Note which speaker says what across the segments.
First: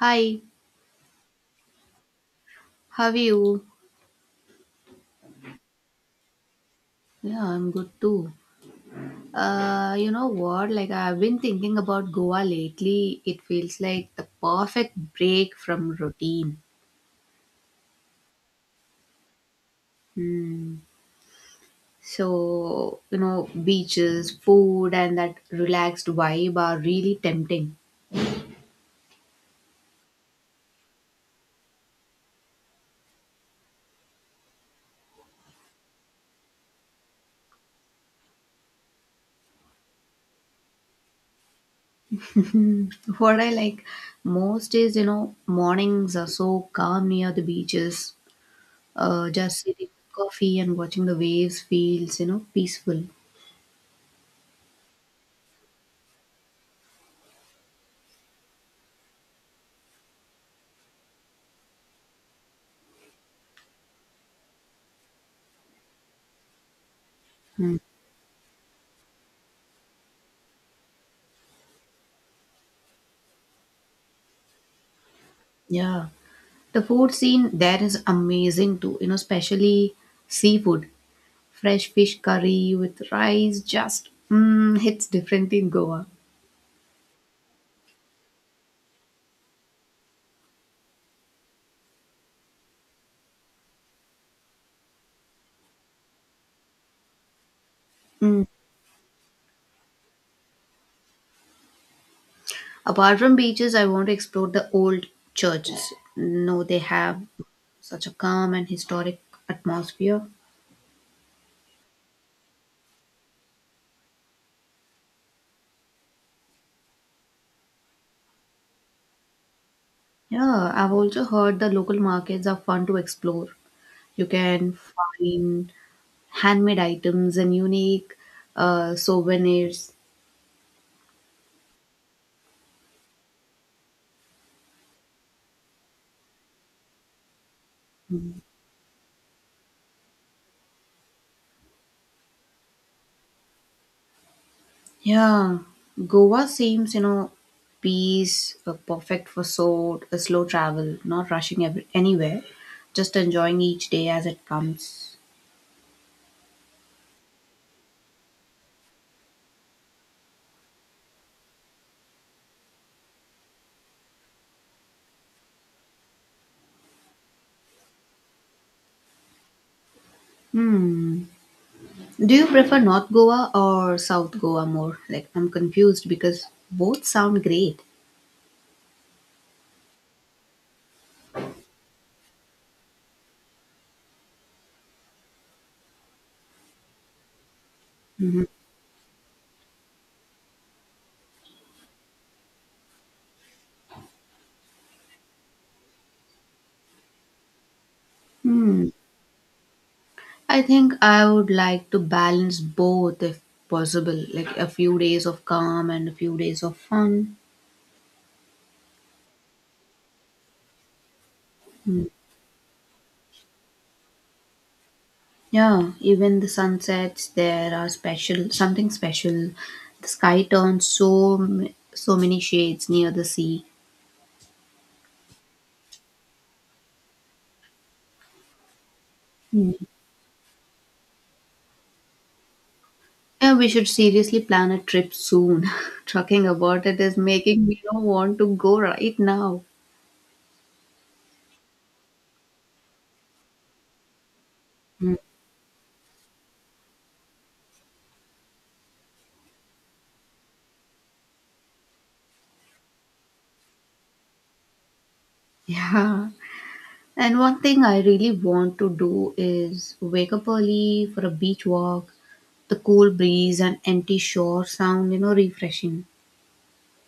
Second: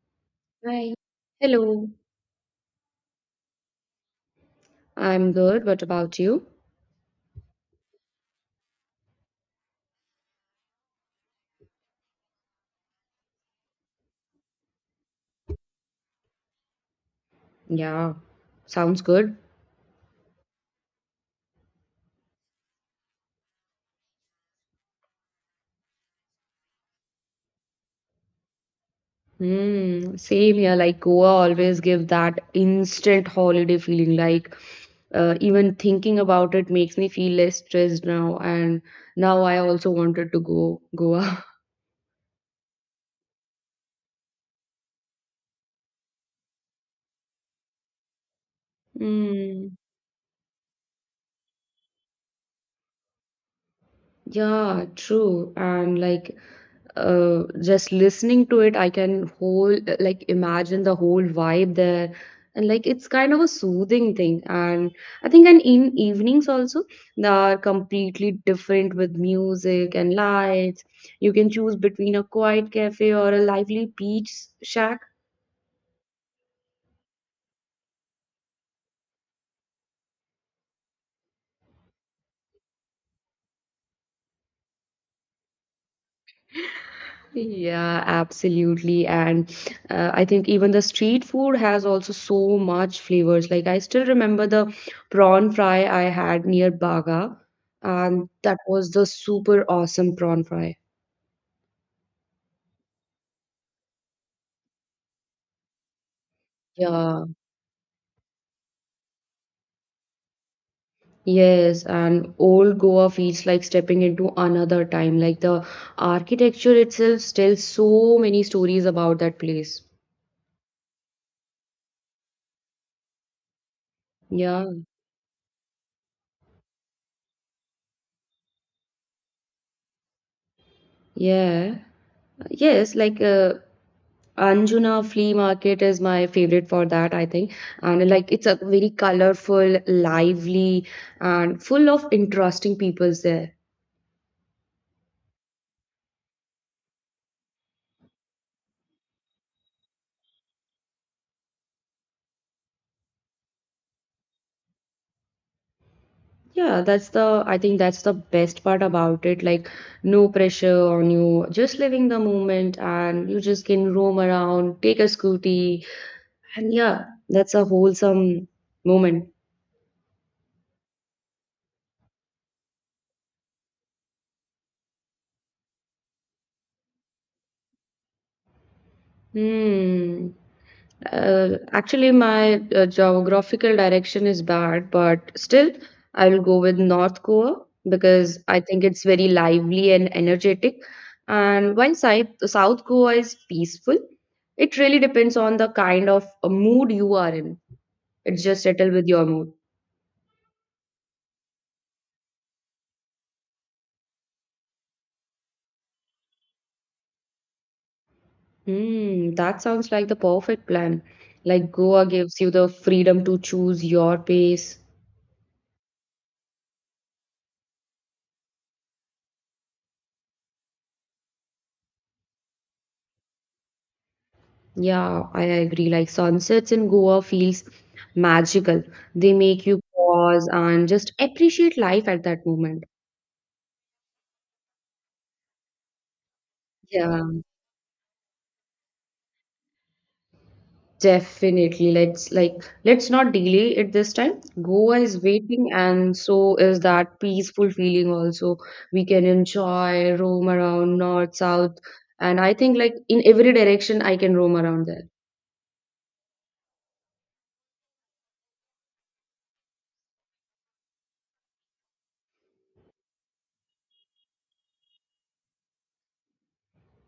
Speaker 1: Hi,
Speaker 2: Hi. Hello.
Speaker 1: how are you?
Speaker 2: I'm good. What about you?
Speaker 1: Yeah, I'm good too. You know what? Like, I've been thinking about Goa lately. It feels like the perfect break from routine.
Speaker 2: Yeah, sounds good.
Speaker 1: Hmm. So, beaches, food, and that relaxed vibe are really tempting.
Speaker 2: Hmm. Same here. Like Goa always give that instant holiday feeling. Like even thinking about it makes me feel less stressed now. And now I also wanted to go Goa.
Speaker 1: What I like most is, mornings are so calm near the beaches. Just
Speaker 2: Hmm.
Speaker 1: sitting with coffee and watching the waves feels, peaceful.
Speaker 2: Yeah, true. And like just listening to it, I can whole like imagine the whole vibe there, and like it's kind of a soothing thing. And I think, and in evenings also they are
Speaker 1: Hmm.
Speaker 2: completely different with music and lights. You can choose between a quiet cafe or a lively beach shack.
Speaker 1: Yeah. The food scene there is amazing too, especially seafood. Fresh fish curry with rice just hits differently in Goa.
Speaker 2: Yeah, absolutely. And I think even the street food has also so much flavors. Like I still remember the prawn fry I had near Baga, and
Speaker 1: Mm.
Speaker 2: that was the super awesome prawn fry.
Speaker 1: Apart from beaches, I want to explore the old churches. No, they have
Speaker 2: Yeah,
Speaker 1: such a calm and historic atmosphere.
Speaker 2: yes, and old Goa feels like stepping into another time. Like the architecture itself tells so many stories about that place.
Speaker 1: Yeah, I've also heard the local markets are fun to explore. You
Speaker 2: Yeah,
Speaker 1: can find handmade items and unique souvenirs.
Speaker 2: yeah, yes. Like Anjuna Flea Market is my favorite for that, I think. And like it's a very colorful, lively, and full of interesting peoples there.
Speaker 1: Yeah, Goa seems, perfect for so slow travel, not rushing anywhere, just enjoying each day as it comes.
Speaker 2: Yeah, that's the I think that's the best part about it. Like no pressure on you, just living the moment, and you just can roam around, take a scooty, and yeah, that's a wholesome moment.
Speaker 1: Do you prefer North Goa or South Goa more? Like, I'm confused because both sound great.
Speaker 2: Hmm. Actually, my geographical direction is bad, but still, I will go with North Goa because I think it's very lively and energetic. And while South Goa is peaceful, it really depends on the kind of mood you are in. It's just
Speaker 1: Hmm.
Speaker 2: settle with your mood.
Speaker 1: I think I would like to balance both if possible, like a few days of calm and a few days of fun.
Speaker 2: Hmm, that sounds like the perfect plan. Like Goa gives you the freedom to choose your pace.
Speaker 1: Yeah, even the sunsets there are special, something special. The sky turns so so many shades near the sea.
Speaker 2: Yeah, I agree. Like sunsets in Goa feels magical. They make
Speaker 1: Hmm.
Speaker 2: you pause and just appreciate life at that moment.
Speaker 1: Yeah, we should seriously plan a trip soon. Talking about it is
Speaker 2: Yeah,
Speaker 1: making me not want to go right now.
Speaker 2: definitely. Let's not delay it this time. Goa is waiting, and so is that peaceful feeling also. We can enjoy, roam around north, south, and I think like in every direction I can roam around there.
Speaker 1: Yeah. And one thing I really want to do is wake up early for a beach walk. The cool breeze and empty shore sound, refreshing.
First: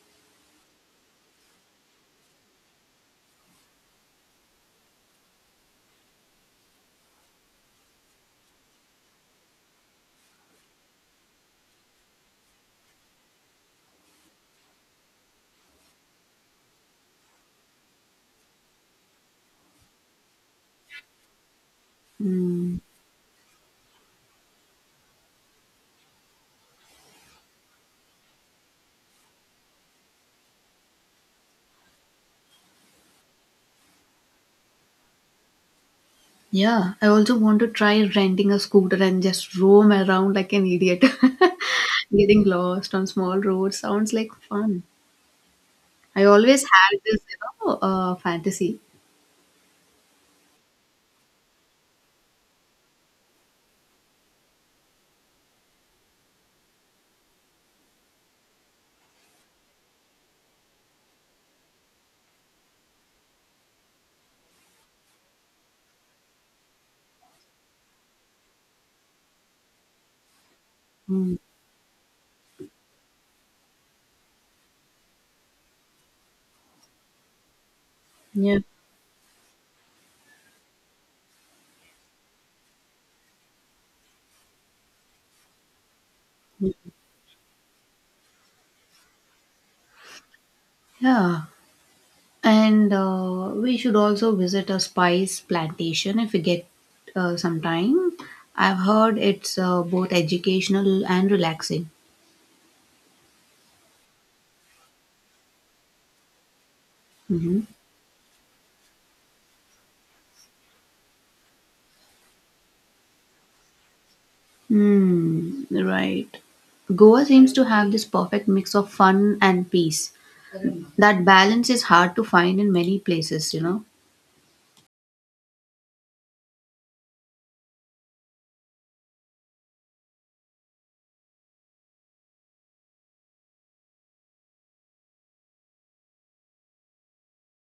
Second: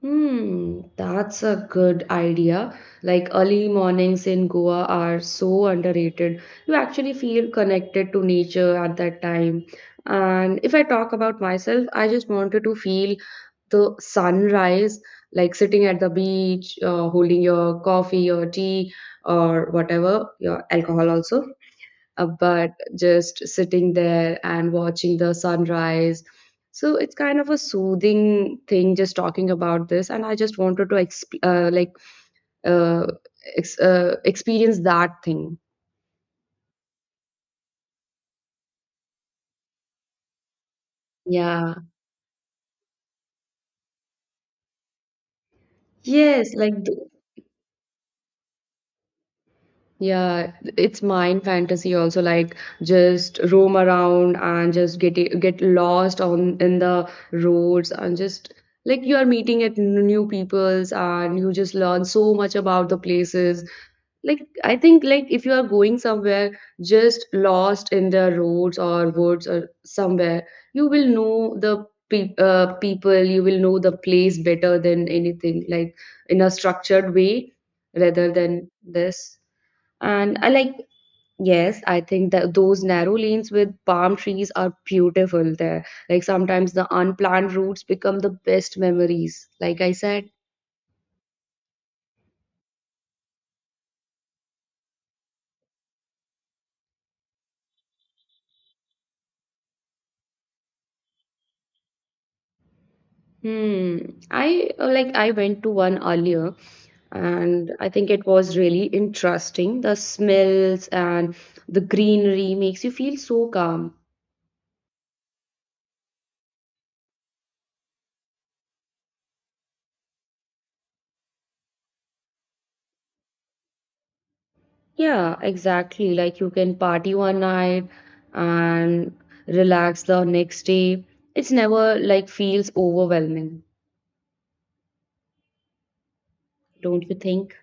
Speaker 2: Hmm, that's a good idea. Like early mornings in Goa are so underrated. You actually feel connected to nature at that time. And if I talk about myself, I just wanted to feel the sunrise, like sitting at the beach, holding your coffee or tea or whatever, your alcohol also but
Speaker 1: Mm.
Speaker 2: just sitting there and watching the sunrise. So it's kind of a soothing thing just talking about this, and I just wanted to uh, experience that thing.
Speaker 1: Yeah, I also want to try renting a scooter and just roam around like an idiot.
Speaker 2: Yeah.
Speaker 1: Getting lost on small roads sounds like fun. I
Speaker 2: Yes,
Speaker 1: always
Speaker 2: like
Speaker 1: had this, fantasy.
Speaker 2: yeah, it's mind fantasy also, like just roam around and just get lost on in the roads, and just like you are meeting at new peoples, and you just learn so much about the places. Like I think, like if you are going somewhere, just lost in the roads or woods or somewhere, you will
Speaker 1: Mm,
Speaker 2: know the people, you will know the place better than anything, like in a structured way rather than
Speaker 1: yeah,
Speaker 2: this. And I like yes, I think that those narrow lanes with palm trees are beautiful there. Like sometimes the unplanned routes become the best memories, like I said.
Speaker 1: yeah. And we should also visit a spice plantation if we get some time. I've heard it's both educational and relaxing.
Speaker 2: Hmm. I went to one earlier,
Speaker 1: Mm-hmm.
Speaker 2: and I think it was really interesting. The smells and the greenery makes you feel so calm.
Speaker 1: Hmm, right. Goa seems to have this perfect mix of fun and peace. That balance is hard to find in many places, you know.
Speaker 2: Yeah, exactly. Like you can party one night and relax the next day. It's never like feels overwhelming, don't you think?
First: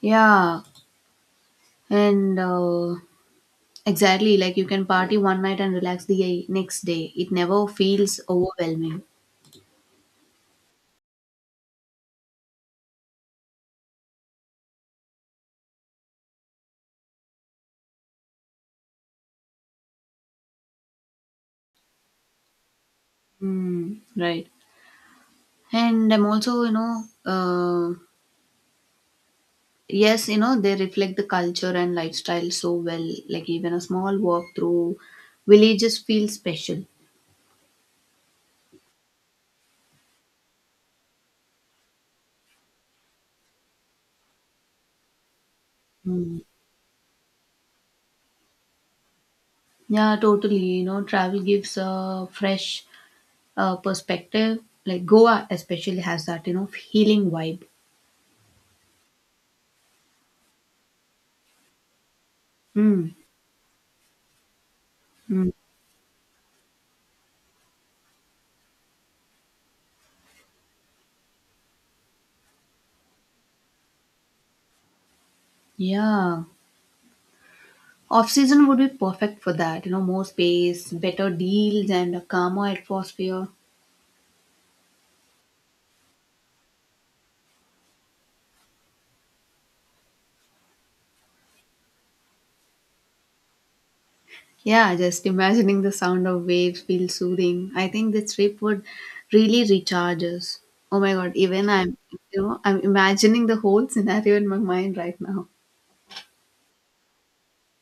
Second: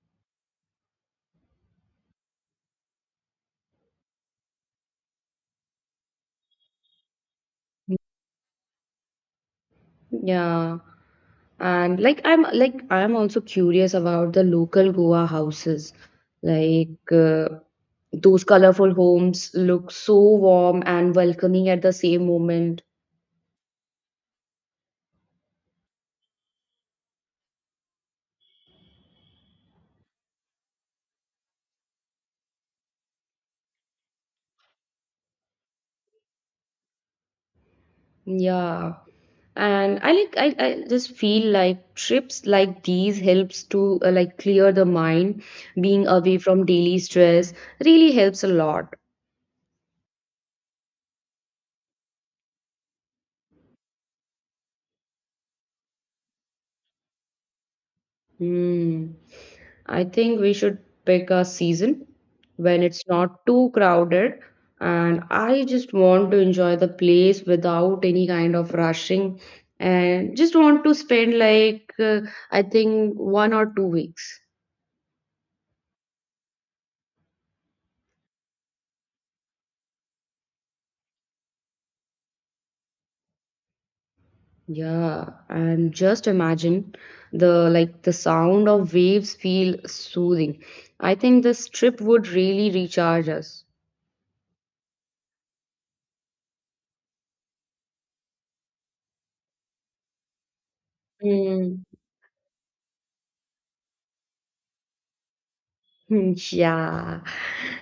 Speaker 1: Yeah. And exactly, like you can party one night and relax the next day. It never feels overwhelming.
Speaker 2: Yeah. And like I'm also curious about the local Goa houses. Like those colorful homes look so warm and welcoming at the same moment.
Speaker 1: Mm, right. And I'm also, yes, they reflect the culture and lifestyle so well. Like even a small walk through villages feels special.
Speaker 2: Yeah, and I just feel like trips like these helps to like clear the mind. Being away
Speaker 1: Mm.
Speaker 2: from daily stress really helps a lot.
Speaker 1: Yeah, totally. You know, travel gives a fresh perspective, like Goa especially has that, healing vibe.
Speaker 2: Hmm. I think we should pick a season when it's
Speaker 1: Mm,
Speaker 2: not too crowded, and
Speaker 1: mm,
Speaker 2: I just want to enjoy the place without any kind of rushing, and just want to spend like I think 1 or 2 weeks.
Speaker 1: yeah. Off season would be perfect for that, more space, better deals, and a calmer atmosphere.
Speaker 2: Yeah, and just imagine the sound of waves feel soothing. I think this trip would really recharge us.
Speaker 1: Yeah, just imagining the sound of waves feels soothing. I think this trip would really recharge us. Oh my god, even
Speaker 2: Mm.
Speaker 1: I'm, I'm imagining the whole scenario in my mind right now.
Speaker 2: Hmm. Yeah,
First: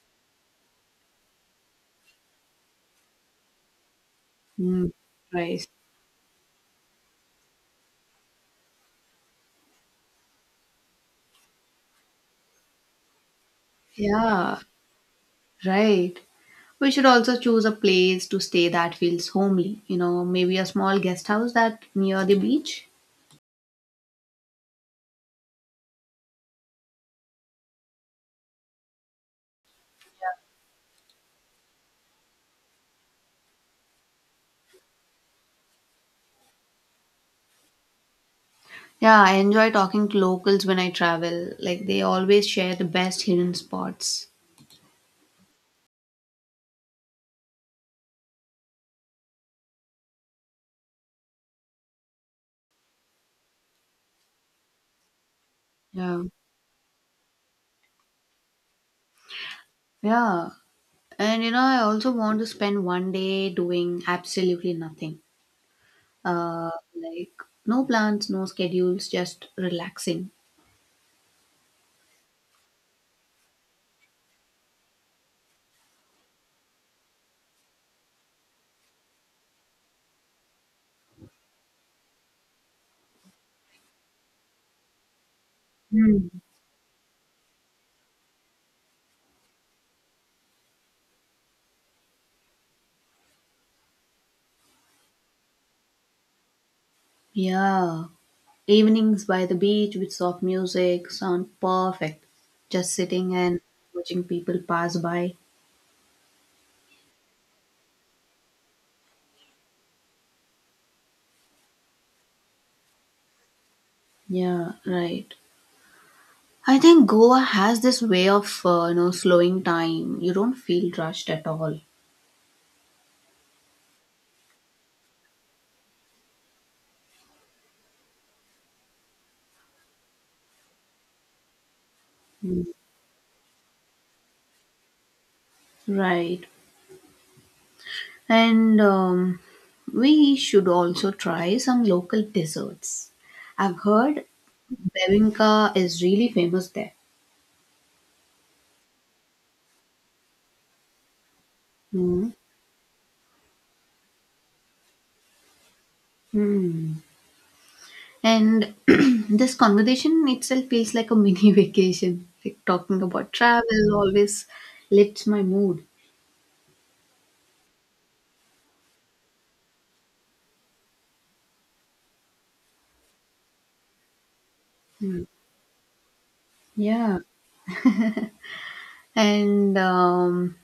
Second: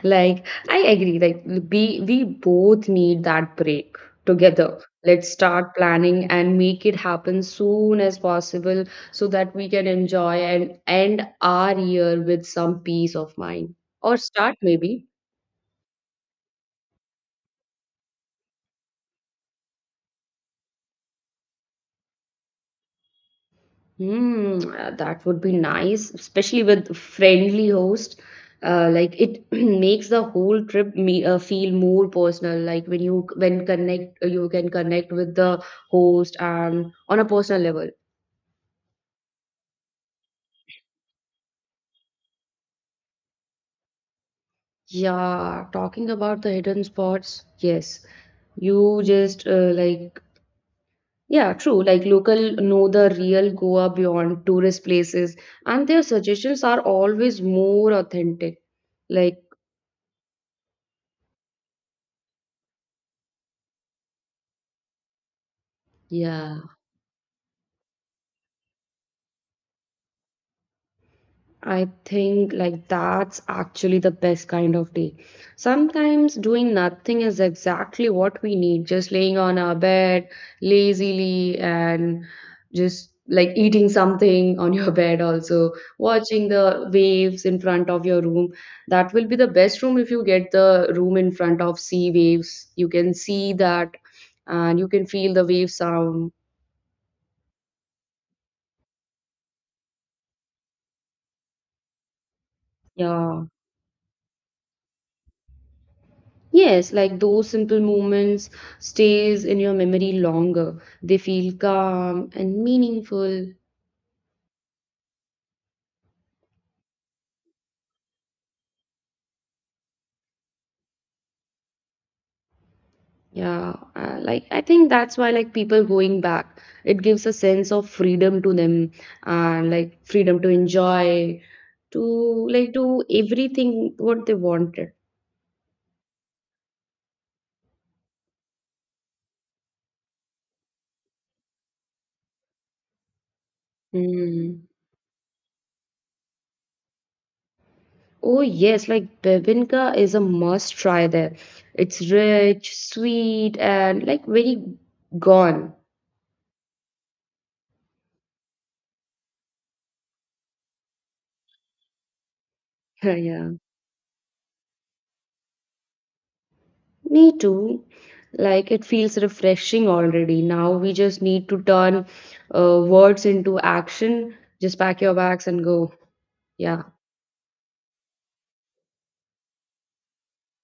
Speaker 2: like I agree. Like we both need that break together.
Speaker 1: Mm,
Speaker 2: Let's
Speaker 1: right.
Speaker 2: start planning and make it happen soon as possible so that we can enjoy and end our year with some peace of mind. Or start,
Speaker 1: Yeah,
Speaker 2: maybe.
Speaker 1: right. We should also choose a place to stay that feels homely, maybe a small guest house that near the beach.
Speaker 2: That would be nice, especially with friendly host. Like it makes the whole trip me feel more personal. Like when you can connect with the host and on a personal level.
Speaker 1: Yeah, I enjoy talking to locals when I travel. Like they always share the best hidden spots.
Speaker 2: Yeah, talking about the hidden spots, yes, you just like yeah, true. Like local know the real Goa beyond tourist places, and their
Speaker 1: Yeah.
Speaker 2: suggestions are always more authentic. Like
Speaker 1: Yeah. And you know, I also want to spend one day doing absolutely nothing.
Speaker 2: yeah.
Speaker 1: Uh like no plans, no schedules, just relaxing.
Speaker 2: I think like that's actually the best kind of day. Sometimes doing nothing is exactly what we need, just laying on our bed lazily and just like eating something on your bed also,
Speaker 1: Hmm.
Speaker 2: watching the waves in front of your room. That will be the best room if you get the room in front of sea waves. You can see that and you can feel the wave sound.
Speaker 1: Yeah. Evenings by the beach with soft music sound perfect. Just sitting
Speaker 2: Yeah.
Speaker 1: and watching people pass by.
Speaker 2: Yes, like those simple moments stays in your memory longer. They feel calm and meaningful.
Speaker 1: Yeah, right. I think Goa has this way of slowing time. You don't feel rushed at all.
Speaker 2: Yeah, like I think that's why like people going back, it gives a sense of freedom to them and like freedom to enjoy, to
Speaker 1: Mm.
Speaker 2: like do everything what they wanted.
Speaker 1: Right. And we should also try some local desserts. I've heard
Speaker 2: Mm.
Speaker 1: Bevinka is really famous there.
Speaker 2: Oh yes, like bebinka is a must try there. It's
Speaker 1: Mm.
Speaker 2: rich, sweet, and like very gone.
Speaker 1: Hmm. And this conversation itself feels like a mini vacation. Like talking about
Speaker 2: Yeah.
Speaker 1: travel always lifts my mood.
Speaker 2: Me too. Like it feels refreshing already. Now we just need to turn words into action. Just pack your bags and go. Yeah,
Speaker 1: Yeah. And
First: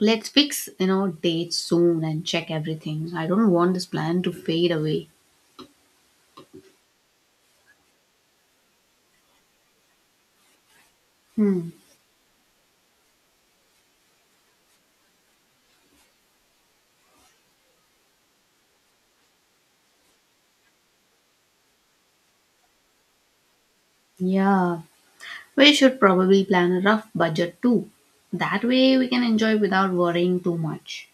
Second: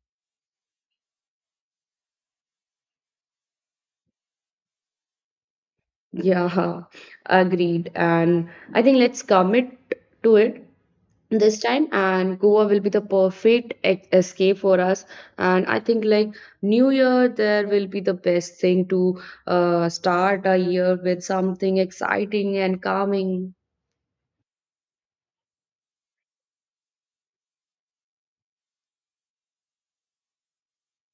Speaker 1: let's fix, dates soon and check everything. I don't want this plan to fade away.
Speaker 2: yeah, agreed. And I think let's commit to it this
Speaker 1: Hmm.
Speaker 2: time. And Goa will be the perfect e escape for us. And I think like New Year, there will be the best thing to start a year with something exciting and calming.
Speaker 1: Yeah. We should probably plan a rough budget too. That way we can enjoy without worrying too much.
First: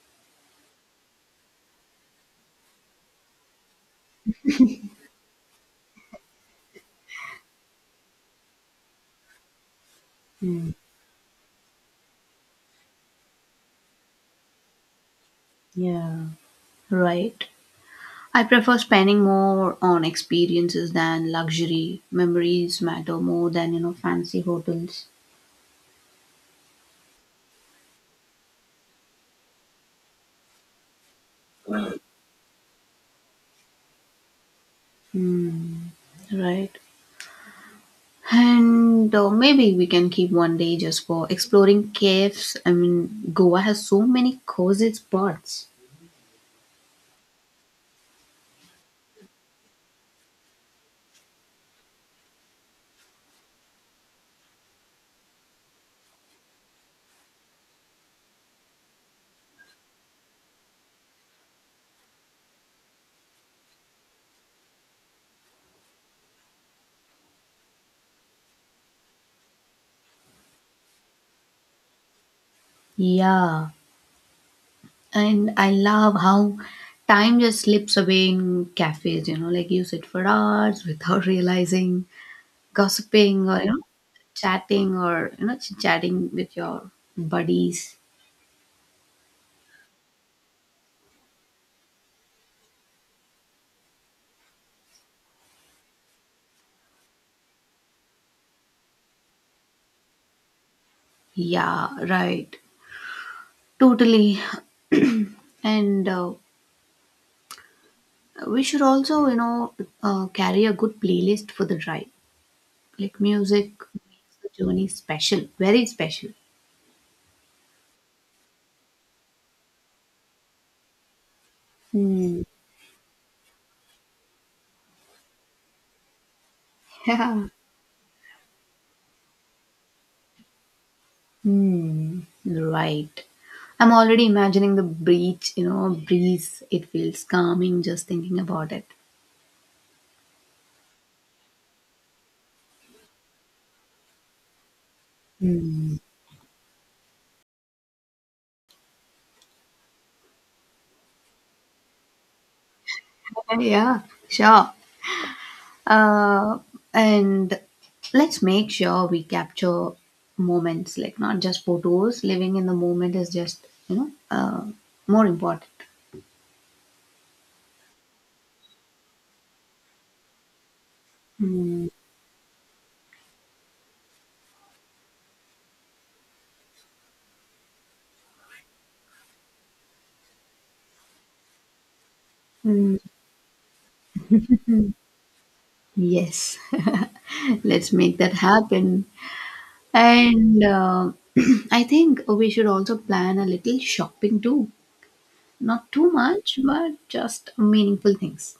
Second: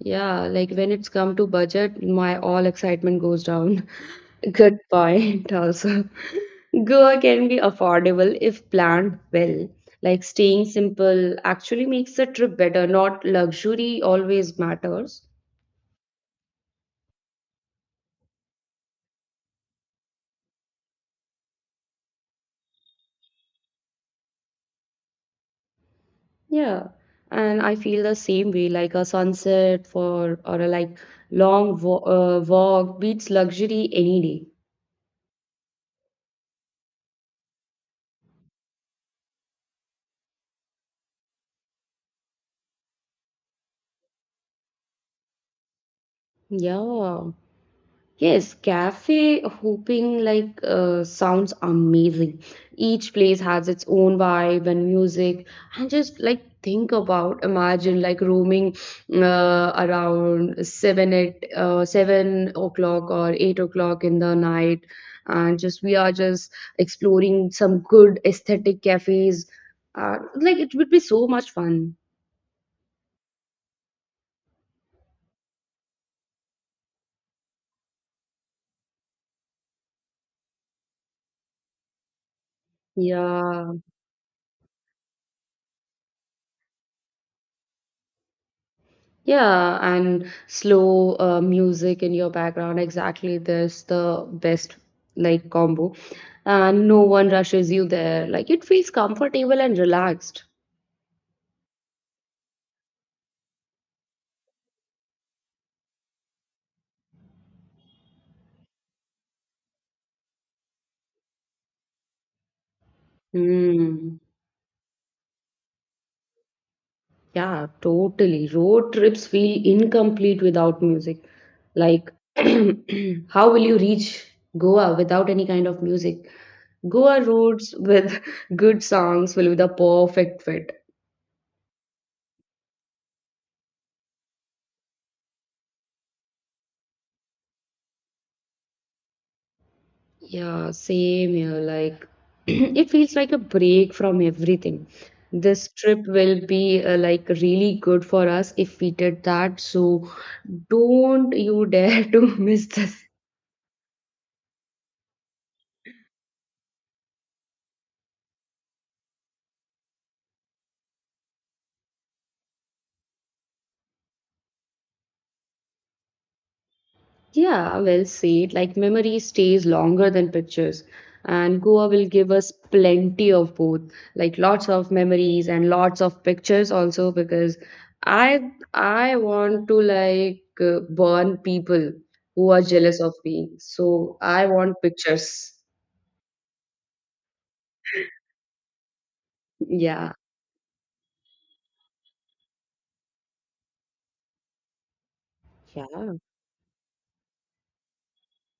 Speaker 2: Yeah, like when it's come to budget, my all excitement goes down. Good point, also. Goa can be affordable if planned well. Like staying
Speaker 1: Hmm.
Speaker 2: simple actually makes the trip better, not luxury always matters.
Speaker 1: Yeah. Right. I prefer spending more on experiences than luxury. Memories matter more than fancy hotels.
Speaker 2: Yeah. And I feel the same way, like a sunset for or a long walk beats luxury any day.
Speaker 1: Hmm, right. And maybe we can keep one day just for exploring caves. I mean, Goa has so many cozy spots.
Speaker 2: Yeah. Yes, cafe hooping like sounds amazing. Each place has its own vibe and music, and just like think about, imagine like roaming around 7 o'clock or 8 o'clock in the night, and just we are just exploring some good aesthetic cafes. Like it would be so much fun.
Speaker 1: Yeah, and I love how time just slips away in cafes. You know, like you sit for hours without realizing, gossiping or
Speaker 2: Yeah.
Speaker 1: chatting or chit chatting with your buddies.
Speaker 2: Yeah, and slow music in your background. Exactly, that's the best like combo. And no one rushes you there. Like it feels comfortable and relaxed.
Speaker 1: Yeah, right. Totally. And we should also, carry a good playlist for the drive. Like music
Speaker 2: Hmm.
Speaker 1: makes the journey special, very special.
Speaker 2: Yeah, totally. Road trips feel incomplete without music. Like,
Speaker 1: Hmm.
Speaker 2: how will you reach Goa without any kind of music? Goa
Speaker 1: Yeah.
Speaker 2: roads with good songs will be the perfect fit.
Speaker 1: Hmm. Right. I'm already imagining the beach, breeze. It feels calming just thinking about it.
Speaker 2: Yeah, same here. Like, it feels like a break from everything. This
Speaker 1: Hmm.
Speaker 2: trip will be like really good for us if we did that. So, don't you dare to miss this.
Speaker 1: Yeah, sure. uh, and let's make sure we capture moments, like not just photos. Living in the moment is just more important.
Speaker 2: Yeah, well said. Like memory stays longer than pictures, and
Speaker 1: Mm,
Speaker 2: Goa will give us plenty of both, like lots of memories and lots of pictures also because I I want to like burn people who are
Speaker 1: mm,
Speaker 2: jealous of me. So I want pictures.
Speaker 1: yes. Let's make that happen,
Speaker 2: Yeah.
Speaker 1: and I think we should also plan a little shopping too. Not too
Speaker 2: Yeah.
Speaker 1: much, but just meaningful things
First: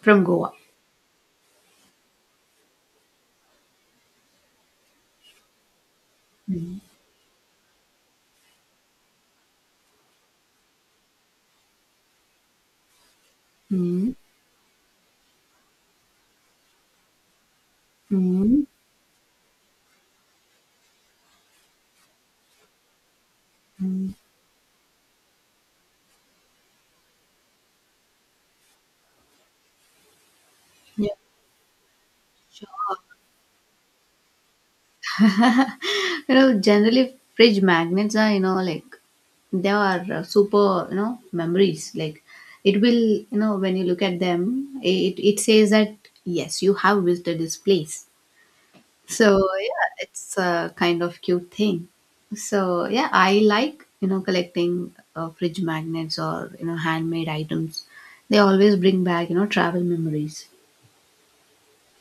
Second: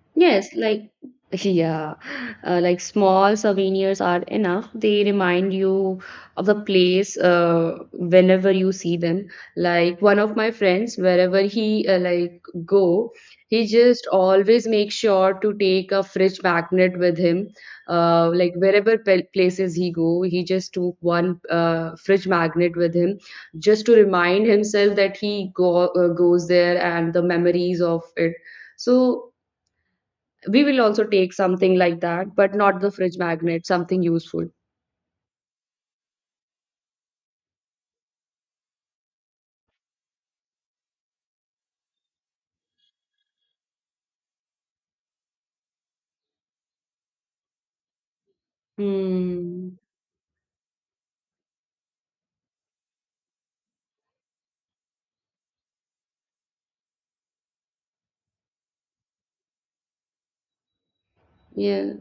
Speaker 1: from Goa.
Speaker 2: Yes, like yeah, like small souvenirs are enough. They remind you of the
Speaker 1: Mm.
Speaker 2: place whenever you see them. Like one of my friends, wherever he like go, he just
Speaker 1: Mm.
Speaker 2: always makes sure to take a fridge magnet with him. Like
Speaker 1: Mm.
Speaker 2: wherever places he go, he just took one fridge magnet with him, just to
Speaker 1: Mm.
Speaker 2: remind himself that he go goes there and the memories of it. So we will also
Speaker 1: Yeah,
Speaker 2: take something like that, but
Speaker 1: sure.
Speaker 2: not the fridge magnet, something useful.
Speaker 1: You know, generally fridge magnets are, like they are super, memories. Like it will, when you look at them, it says that yes, you have visited this place. So
Speaker 2: Hmm.
Speaker 1: yeah, it's a kind of cute thing. So yeah, I like, collecting fridge magnets or, handmade items. They always bring back, travel memories.
Speaker 2: Yes.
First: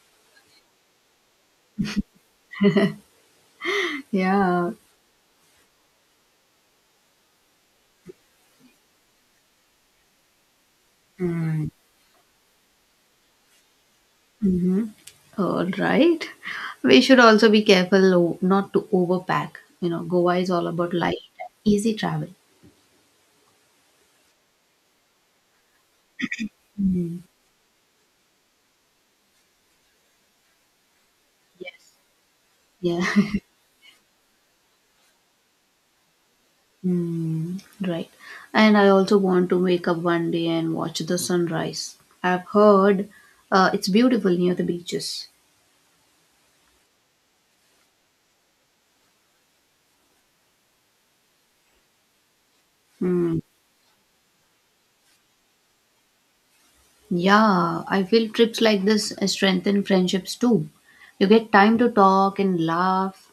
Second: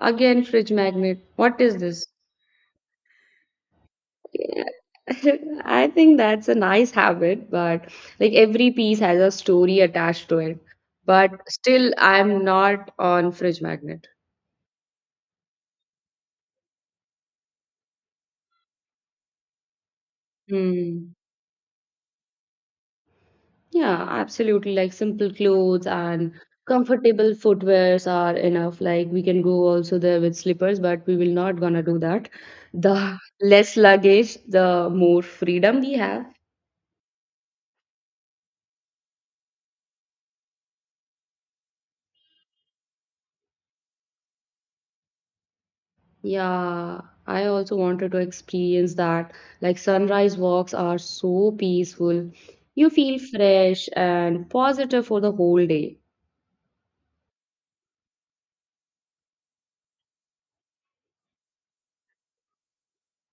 Speaker 2: Again, fridge magnet. What is this? Yeah.
Speaker 1: Yeah.
Speaker 2: I think that's a nice habit, but like every piece has a story attached to it. But
Speaker 1: Mm.
Speaker 2: still, I'm not on fridge magnet.
Speaker 1: Mm-hmm. All right. We should also be careful not to overpack. You know, Goa is all about
Speaker 2: Hmm.
Speaker 1: light, easy travel.
Speaker 2: Yeah, absolutely. Like simple clothes and
Speaker 1: Mm.
Speaker 2: comfortable footwears are enough. Like we can go also there with slippers, but we will not gonna
Speaker 1: Yes.
Speaker 2: do that.
Speaker 1: Yeah.
Speaker 2: The less luggage, the more freedom we have.
Speaker 1: Mm. Right. And I also want to wake up one day and watch the sunrise. I've heard it's beautiful near the beaches.
Speaker 2: Yeah, I also wanted to experience that. Like sunrise walks are so peaceful. You feel
Speaker 1: Mm.
Speaker 2: fresh and positive for the whole day.
Speaker 1: Yeah, I feel trips like this strengthen friendships too. You get time to talk and laugh.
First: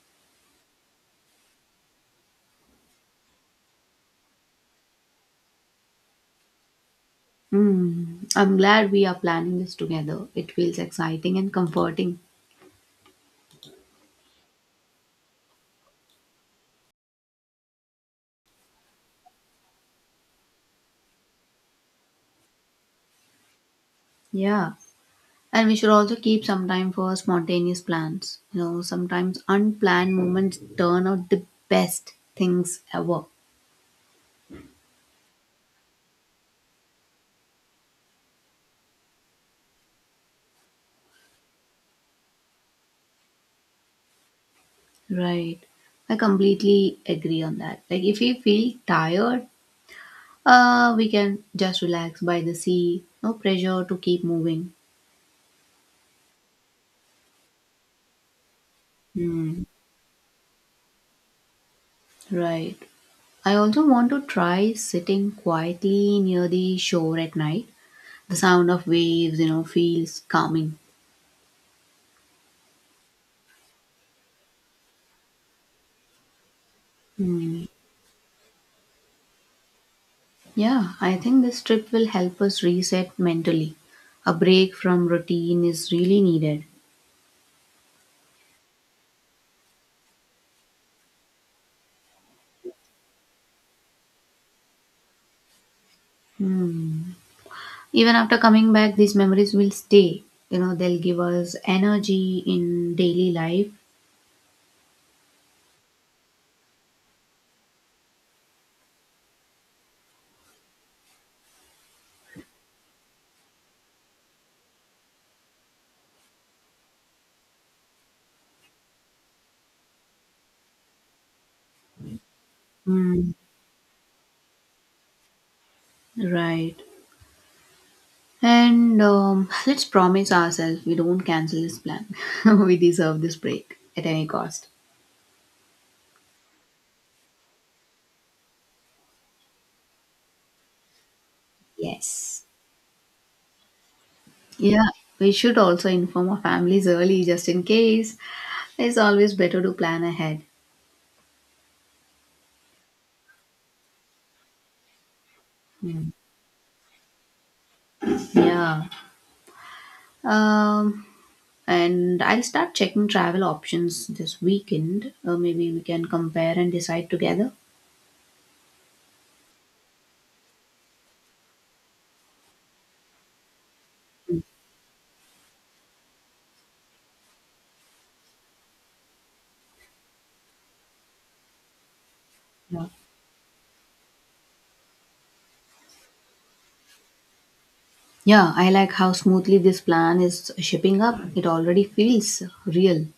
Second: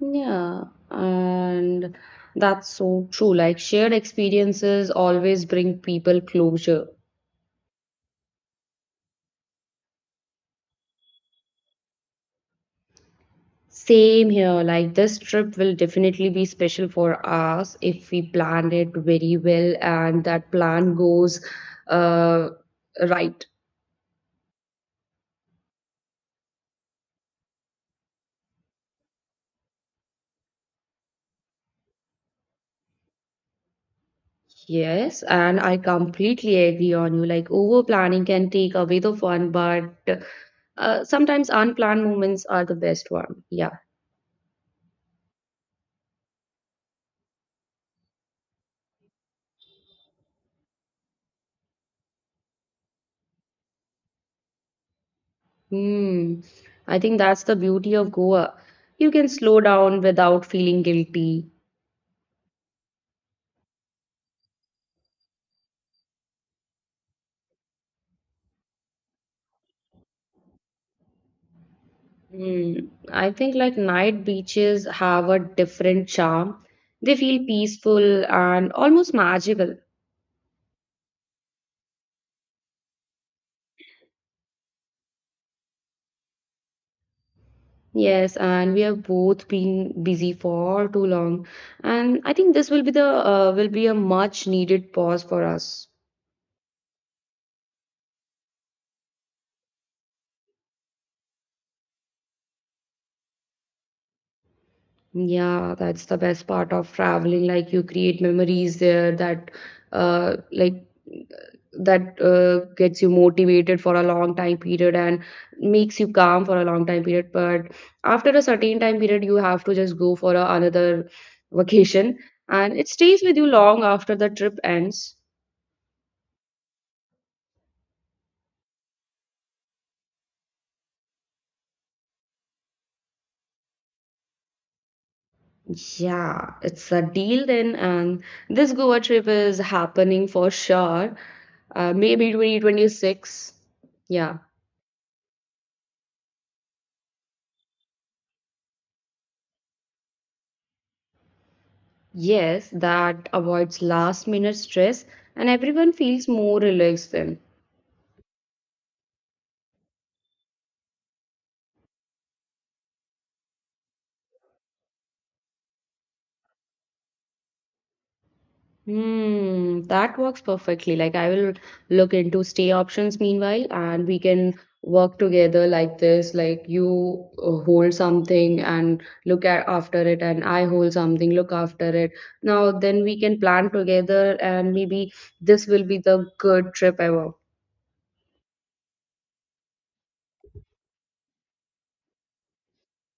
Speaker 2: Yeah, and that's so true. Like shared experiences always bring people closure.
Speaker 1: Hmm. I'm glad we are planning this together. It feels exciting and comforting.
Speaker 2: Same here, like this trip will definitely be special for us if we planned it very well and that plan goes uh, right.
Speaker 1: Yeah. And we should also keep some time for spontaneous plans. You know, sometimes unplanned moments turn out the best things ever.
Speaker 2: Yes, and I completely agree on you. Like over planning can take away the fun, but sometimes unplanned moments are the best one. Yeah.
Speaker 1: Right. I completely agree on that. Like, if we feel tired, we can just relax by the sea. No pressure to keep moving.
Speaker 2: Hmm. I think that's the beauty of Goa. You can slow
Speaker 1: Hmm.
Speaker 2: down without feeling guilty.
Speaker 1: Right. I also want to try sitting quietly near the shore at night. The sound of waves, feels calming.
Speaker 2: Mm, I think like night beaches have a different charm. They feel
Speaker 1: Hmm.
Speaker 2: peaceful and almost magical.
Speaker 1: Yeah, I think this trip will help us reset mentally. A break from routine is really needed.
Speaker 2: Yes, and we have both been busy for too long. And I think this will be the will be a much needed pause for us.
Speaker 1: Hmm. Even after coming back, these memories will stay. You know, they'll give us energy in daily life.
Speaker 2: Yeah, that's the best part of traveling. Like you create memories there uh, like that gets you motivated for a long time period and makes you calm for a long time period. But after a certain time period, you have to just go for another vacation, and it stays
Speaker 1: Hmm.
Speaker 2: with you long after the trip ends.
Speaker 1: Right. And let's promise ourselves we don't cancel this plan. We deserve this break at any cost.
Speaker 2: Yeah, it's a deal then, and this Goa trip is happening for sure. Maybe
Speaker 1: Yes.
Speaker 2: 2026. Yeah.
Speaker 1: Yeah, we should also inform our families early just in case. It's always better to plan ahead.
Speaker 2: Yes, that avoids last minute stress and everyone
Speaker 1: Mm.
Speaker 2: feels more relaxed then.
Speaker 1: Yeah. Um, and I'll start checking travel options this weekend. Maybe we can compare and decide together.
Speaker 2: Hmm, that works perfectly. Like I will look into stay options meanwhile and we can work together like this. Like you hold something and look at after it and I hold something, look after it. Now
Speaker 1: Yeah.
Speaker 2: then we can plan together and maybe this will be the good trip ever.
Speaker 1: Yeah, I like how smoothly this plan is shipping up. It already feels real.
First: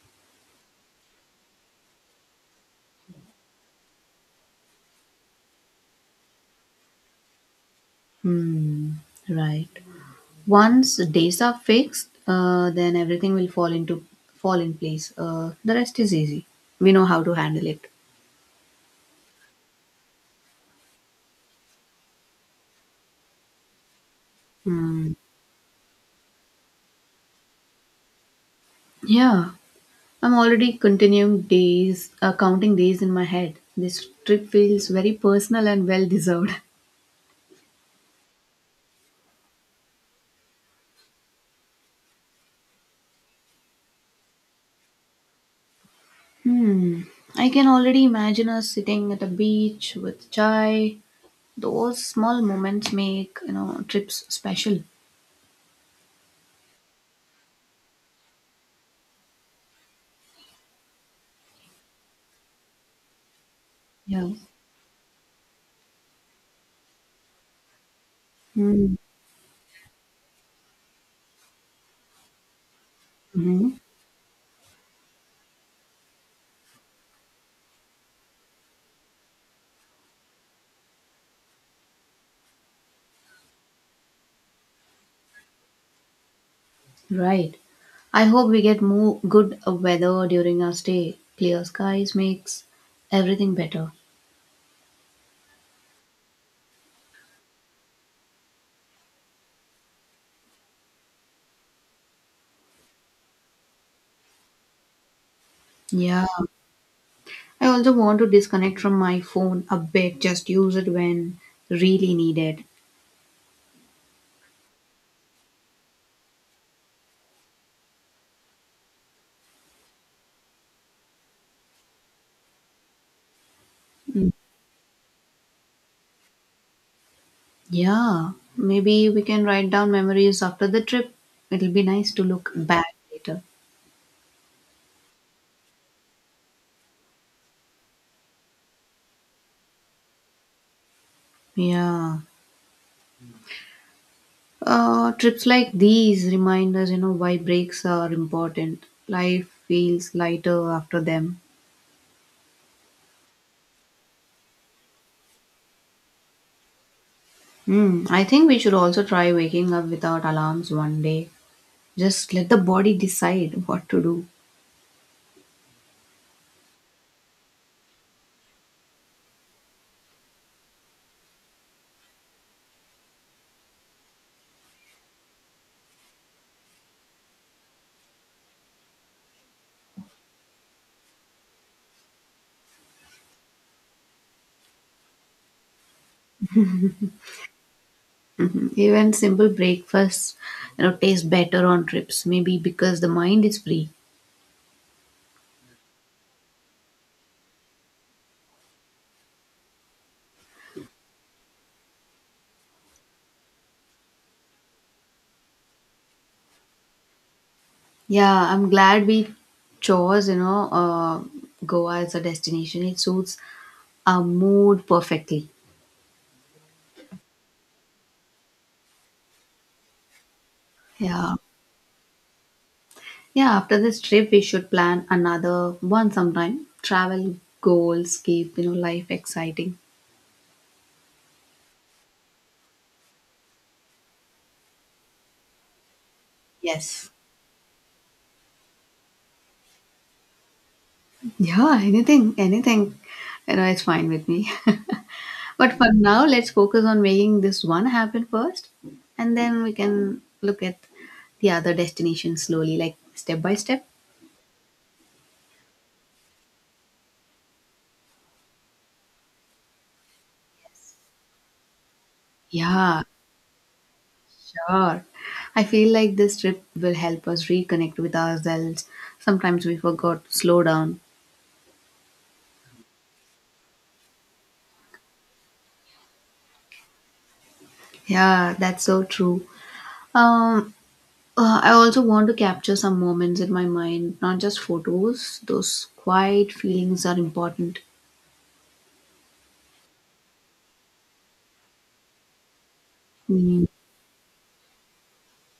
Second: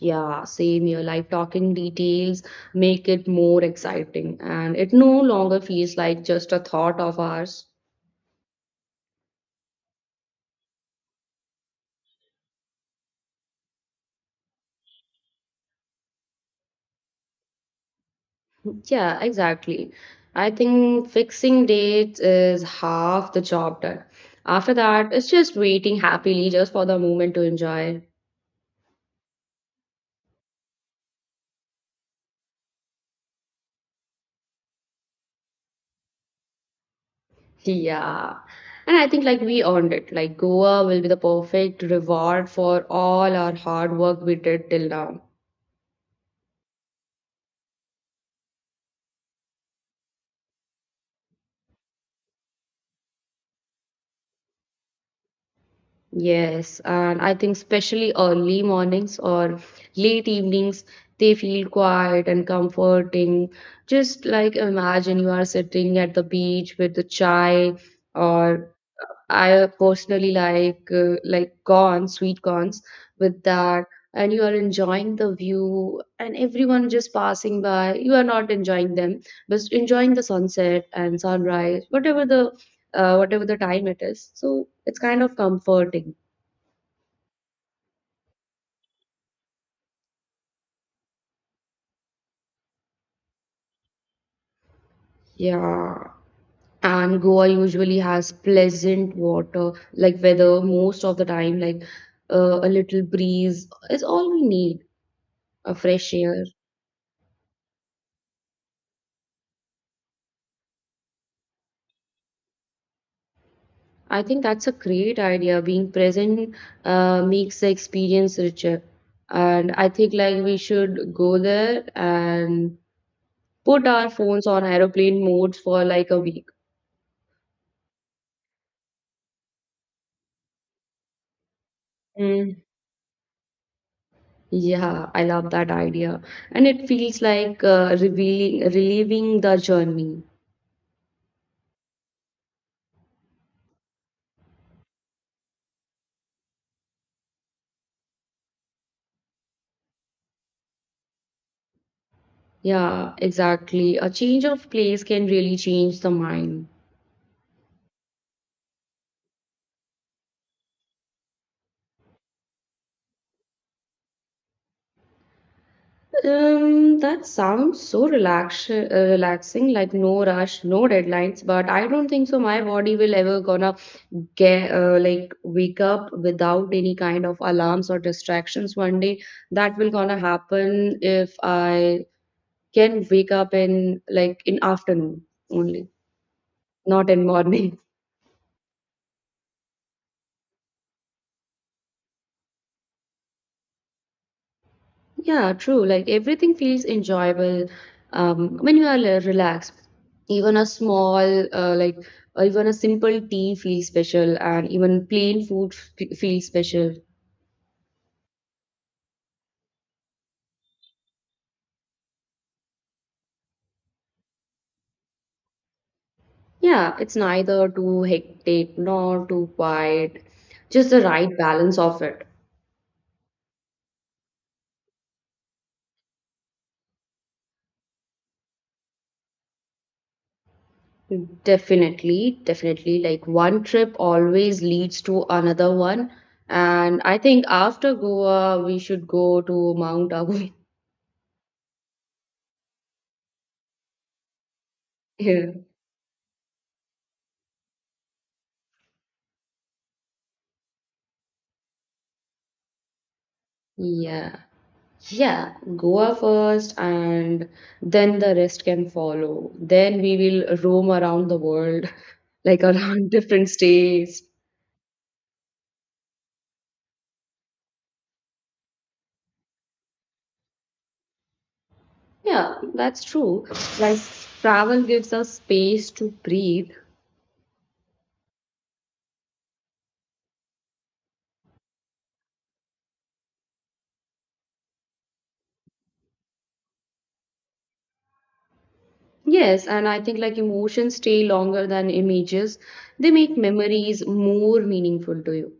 Speaker 2: Yeah, same here. Like talking details make it more exciting and it no longer feels like just a thought of ours.
Speaker 1: Hmm. Right. Once the days are fixed, then everything will fall in place. The rest is easy. We know how to handle it.
Speaker 2: Yeah, exactly. I think fixing dates is half the job done. After
Speaker 1: Hmm.
Speaker 2: that, it's just waiting happily just for the moment to enjoy.
Speaker 1: Yeah, I'm already counting days in my head. This trip feels very personal and well deserved.
Speaker 2: Yeah. And I think like we earned it. Like Goa will be the perfect reward for all our hard work we did till now.
Speaker 1: Hmm. I can already imagine us sitting at a beach with chai. Those small moments make trips special.
Speaker 2: Yes, and I think especially early mornings or late evenings, they feel quiet and comforting. Just
Speaker 1: Yeah.
Speaker 2: like imagine you are sitting at the beach with the chai, or
Speaker 1: Hmm.
Speaker 2: I personally like corns, sweet corns with
Speaker 1: Hmm.
Speaker 2: that, and you are enjoying the view, and everyone just passing by. You are not enjoying them, but enjoying the sunset and sunrise, whatever the whatever the time it is. So it's kind of comforting.
Speaker 1: Right. I hope we get more good weather during our stay. Clear skies makes everything better.
Speaker 2: Yeah, and Goa usually has pleasant water, like weather most of the time, like a little breeze is all we need, a fresh
Speaker 1: Yeah.
Speaker 2: air.
Speaker 1: I also want to disconnect from my phone a bit, just use it when really needed.
Speaker 2: I think that's a great idea. Being present makes the experience richer. And I think like we should go there and put our
Speaker 1: Mm.
Speaker 2: phones on aeroplane modes for like a week.
Speaker 1: Yeah, maybe we can write down memories after the trip. It'll be nice to look
Speaker 2: Mm.
Speaker 1: back later.
Speaker 2: Yeah, I love that idea. And it feels like relieving the journey.
Speaker 1: Yeah. Trips like these remind us, why breaks are important. Life feels lighter after them.
Speaker 2: Yeah, exactly. A change of place can really change the mind.
Speaker 1: Hmm. I think we should also try waking up without alarms one day. Just let the body decide what to do.
Speaker 2: That sounds so relaxing, like no rush, no deadlines. But I don't think so. My body will ever gonna get like wake up without any kind of alarms or distractions one day. That will gonna happen if I can wake up in like in afternoon only, not in morning.
Speaker 1: Even simple breakfasts, taste better on trips. Maybe because the mind is free.
Speaker 2: Yeah, true. Like everything feels enjoyable when you are relaxed. Even a small, uh, like or even a simple tea feels special, and even plain food feels special.
Speaker 1: Yeah, I'm glad we chose, Goa as a destination. It suits our mood perfectly.
Speaker 2: Yeah, it's neither too hectic nor too quiet, just the
Speaker 1: Yeah.
Speaker 2: right balance of it.
Speaker 1: Yeah, after this trip, we should plan another one sometime. Travel goals keep, life exciting.
Speaker 2: Definitely. Like one trip always leads to another one, and
Speaker 1: Yes.
Speaker 2: I think after Goa, we should go to Mount Abu.
Speaker 1: Yeah, anything, anything. You know, it's fine with me.
Speaker 2: Yeah.
Speaker 1: But for now, let's focus on making this one happen first, and then we can look at the other destination slowly, like step by step.
Speaker 2: Yeah. Yeah, Goa first, and then the rest can follow. Then we will roam around the world, like
Speaker 1: Yeah,
Speaker 2: around different states.
Speaker 1: sure. I feel like this trip will help us reconnect with ourselves. Sometimes we forgot to slow down.
Speaker 2: Yeah, that's true. Like travel gives us space to breathe.
Speaker 1: Yeah, that's so true. Um, I also want to capture some moments in my mind, not just photos. Those quiet feelings are important.
Speaker 2: Yes, and I think like emotions stay longer than images. They make
Speaker 1: Hmm.
Speaker 2: memories more meaningful to you.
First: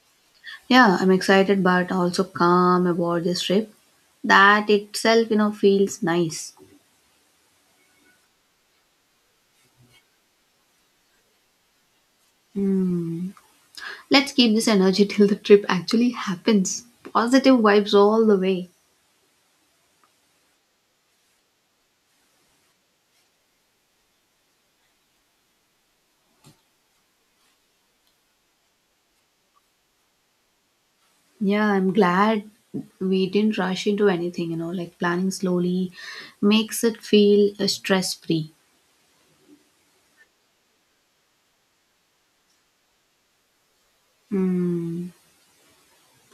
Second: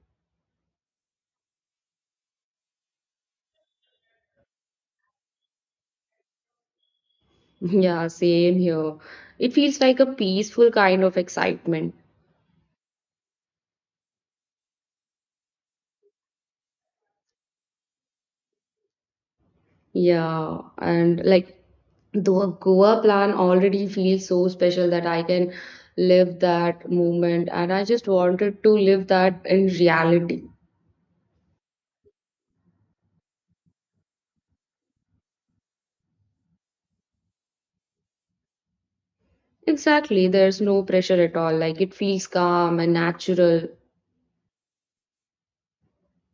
Speaker 1: Yeah, I'm excited but also calm about this trip. That itself, feels nice.
Speaker 2: Yeah, same here. It feels like a peaceful kind of excitement.
Speaker 1: Hmm. Let's keep this energy till the trip actually happens. Positive vibes all the way.
Speaker 2: Yeah, and like the Goa plan already feels so special that I can live that moment, and I just wanted to live that in reality.
Speaker 1: Yeah, I'm glad we didn't rush into anything, like planning slowly makes it feel stress free.
Speaker 2: Exactly, there's no pressure at all. Like it feels calm and natural.
Speaker 1: Hmm.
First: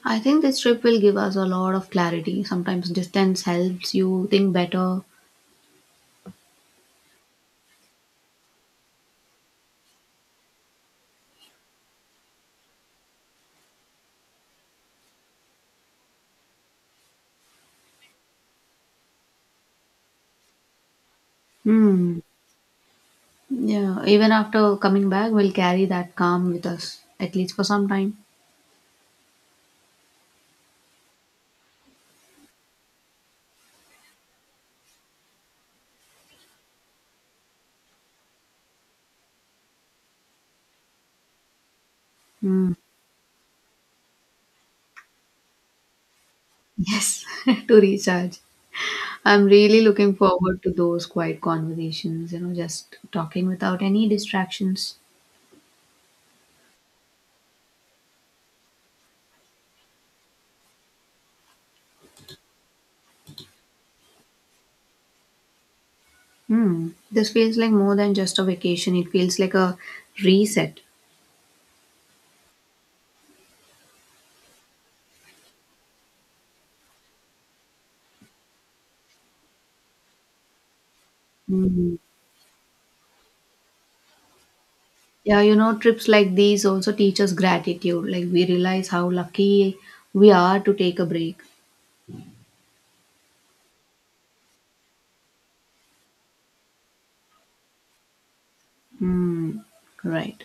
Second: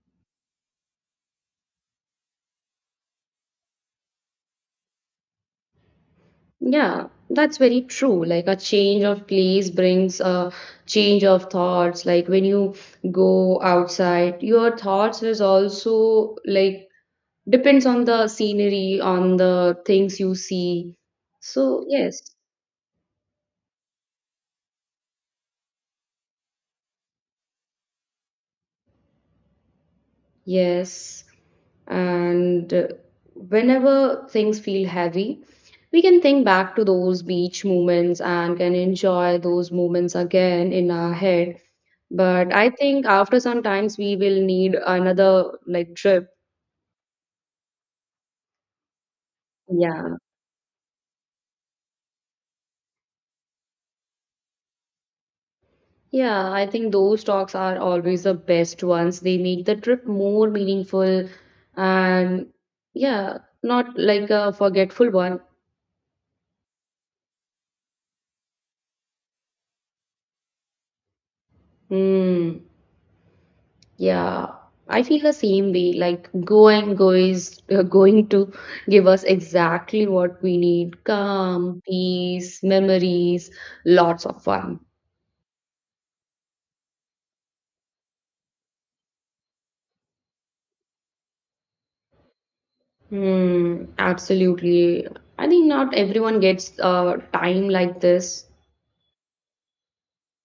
Speaker 1: I think this trip will give us a lot of clarity. Sometimes distance helps you think better.
Speaker 2: Yeah, that's very true. Like a change of place brings a change of thoughts. Like when you go outside, your thoughts is also like depends on the scenery, on the things you see. So,
Speaker 1: Hmm. Yeah, even after coming back, we'll carry that calm with us, at least for some time.
Speaker 2: yes. And whenever things feel heavy, we can think back to those beach moments and can enjoy those moments again in our head. But I
Speaker 1: Hmm.
Speaker 2: think after some times we will need another like trip.
Speaker 1: Yes, to recharge. I'm really looking
Speaker 2: Yeah.
Speaker 1: forward to those quiet conversations, just talking without any distractions.
Speaker 2: Yeah, I think those talks are always the best ones. They make the trip more meaningful and yeah, not like a forgetful one.
Speaker 1: Hmm. This feels like more than just a vacation, it feels like a reset.
Speaker 2: Hmm. Yeah, I feel the same way. Like going go is going to give us exactly what we need: calm,
Speaker 1: Mm.
Speaker 2: peace, memories, lots of fun.
Speaker 1: Yeah, you know, trips like these also teach us gratitude. Like, we realize how lucky we are to take a break.
Speaker 2: Hmm. Absolutely. I think not everyone gets time like this.
Speaker 1: Hmm. Right.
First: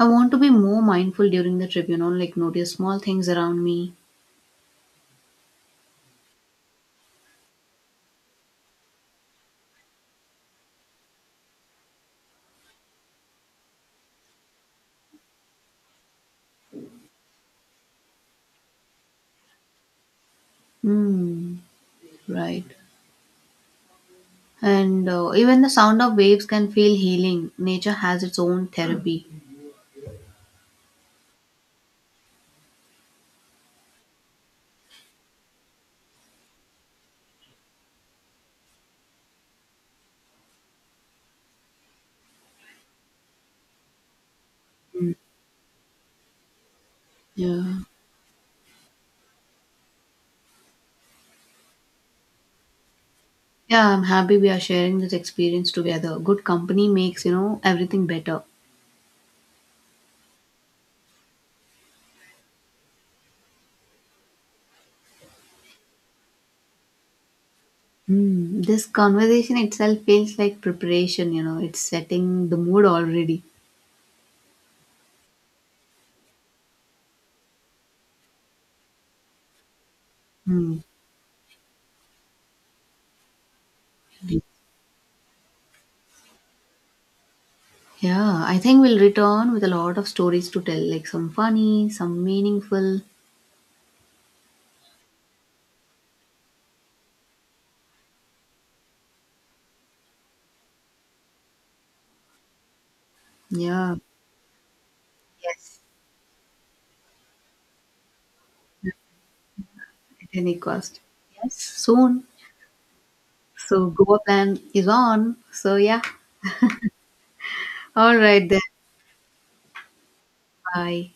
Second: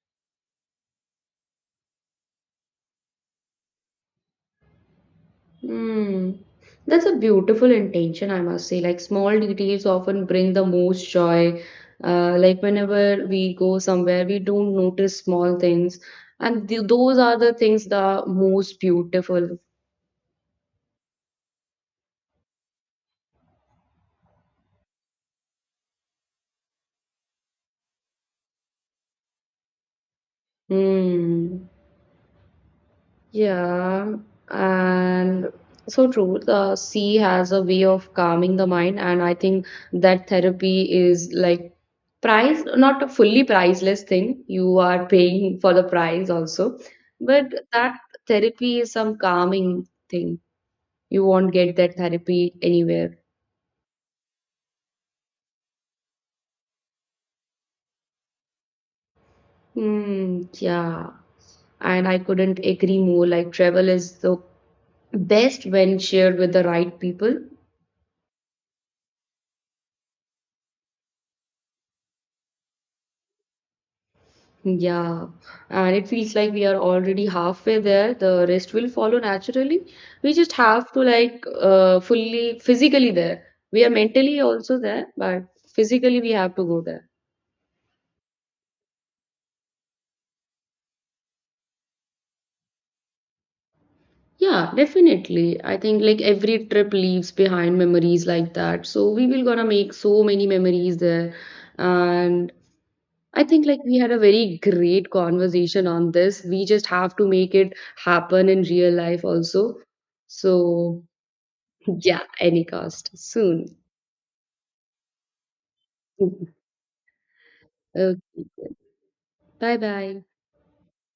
Speaker 1: I want to be more mindful during the trip, like notice small things around me.
Speaker 2: Hmm. That's a beautiful intention, I must say. Like small details often bring the most joy. Like whenever we go somewhere, we don't notice small things, and th those are the things that are most beautiful.
Speaker 1: Hmm, right. And even the sound of waves can feel healing. Nature has its own therapy.
Speaker 2: Hmm. Yeah, and so true. The sea has a way of calming the mind, and I think that therapy is like price, not a fully priceless thing. You are paying for the price also, but
Speaker 1: Yeah.
Speaker 2: that therapy is some calming thing. You won't get that therapy anywhere.
Speaker 1: Yeah, I'm happy we are sharing this experience together. Good company makes, everything better.
Speaker 2: Hmm, yeah, and I couldn't agree more. Like travel is the best when shared with the right people.
Speaker 1: Hmm. This conversation itself feels like preparation, it's setting the mood already.
Speaker 2: Yeah, and it feels like we are already halfway there. The rest will follow naturally. We just
Speaker 1: Hmm.
Speaker 2: have to like fully physically there. We are mentally also there, but physically we have to go there.
Speaker 1: Yeah, I think we'll return with a lot of stories to tell, like some funny, some meaningful.
Speaker 2: Yeah, definitely. I think like every trip leaves behind memories like that. So we will gonna make so many memories there. And I think like
Speaker 1: Yeah.
Speaker 2: we had a very great
Speaker 1: Yes.
Speaker 2: conversation on this. We just have to make it happen in real life also.
Speaker 1: At any cost.
Speaker 2: So
Speaker 1: Yes,
Speaker 2: yeah,
Speaker 1: soon.
Speaker 2: any cost. Soon.
Speaker 1: So, Goa plan is on. So, yeah. All
Speaker 2: Okay.
Speaker 1: right then.
Speaker 2: Bye bye.
Speaker 1: Bye.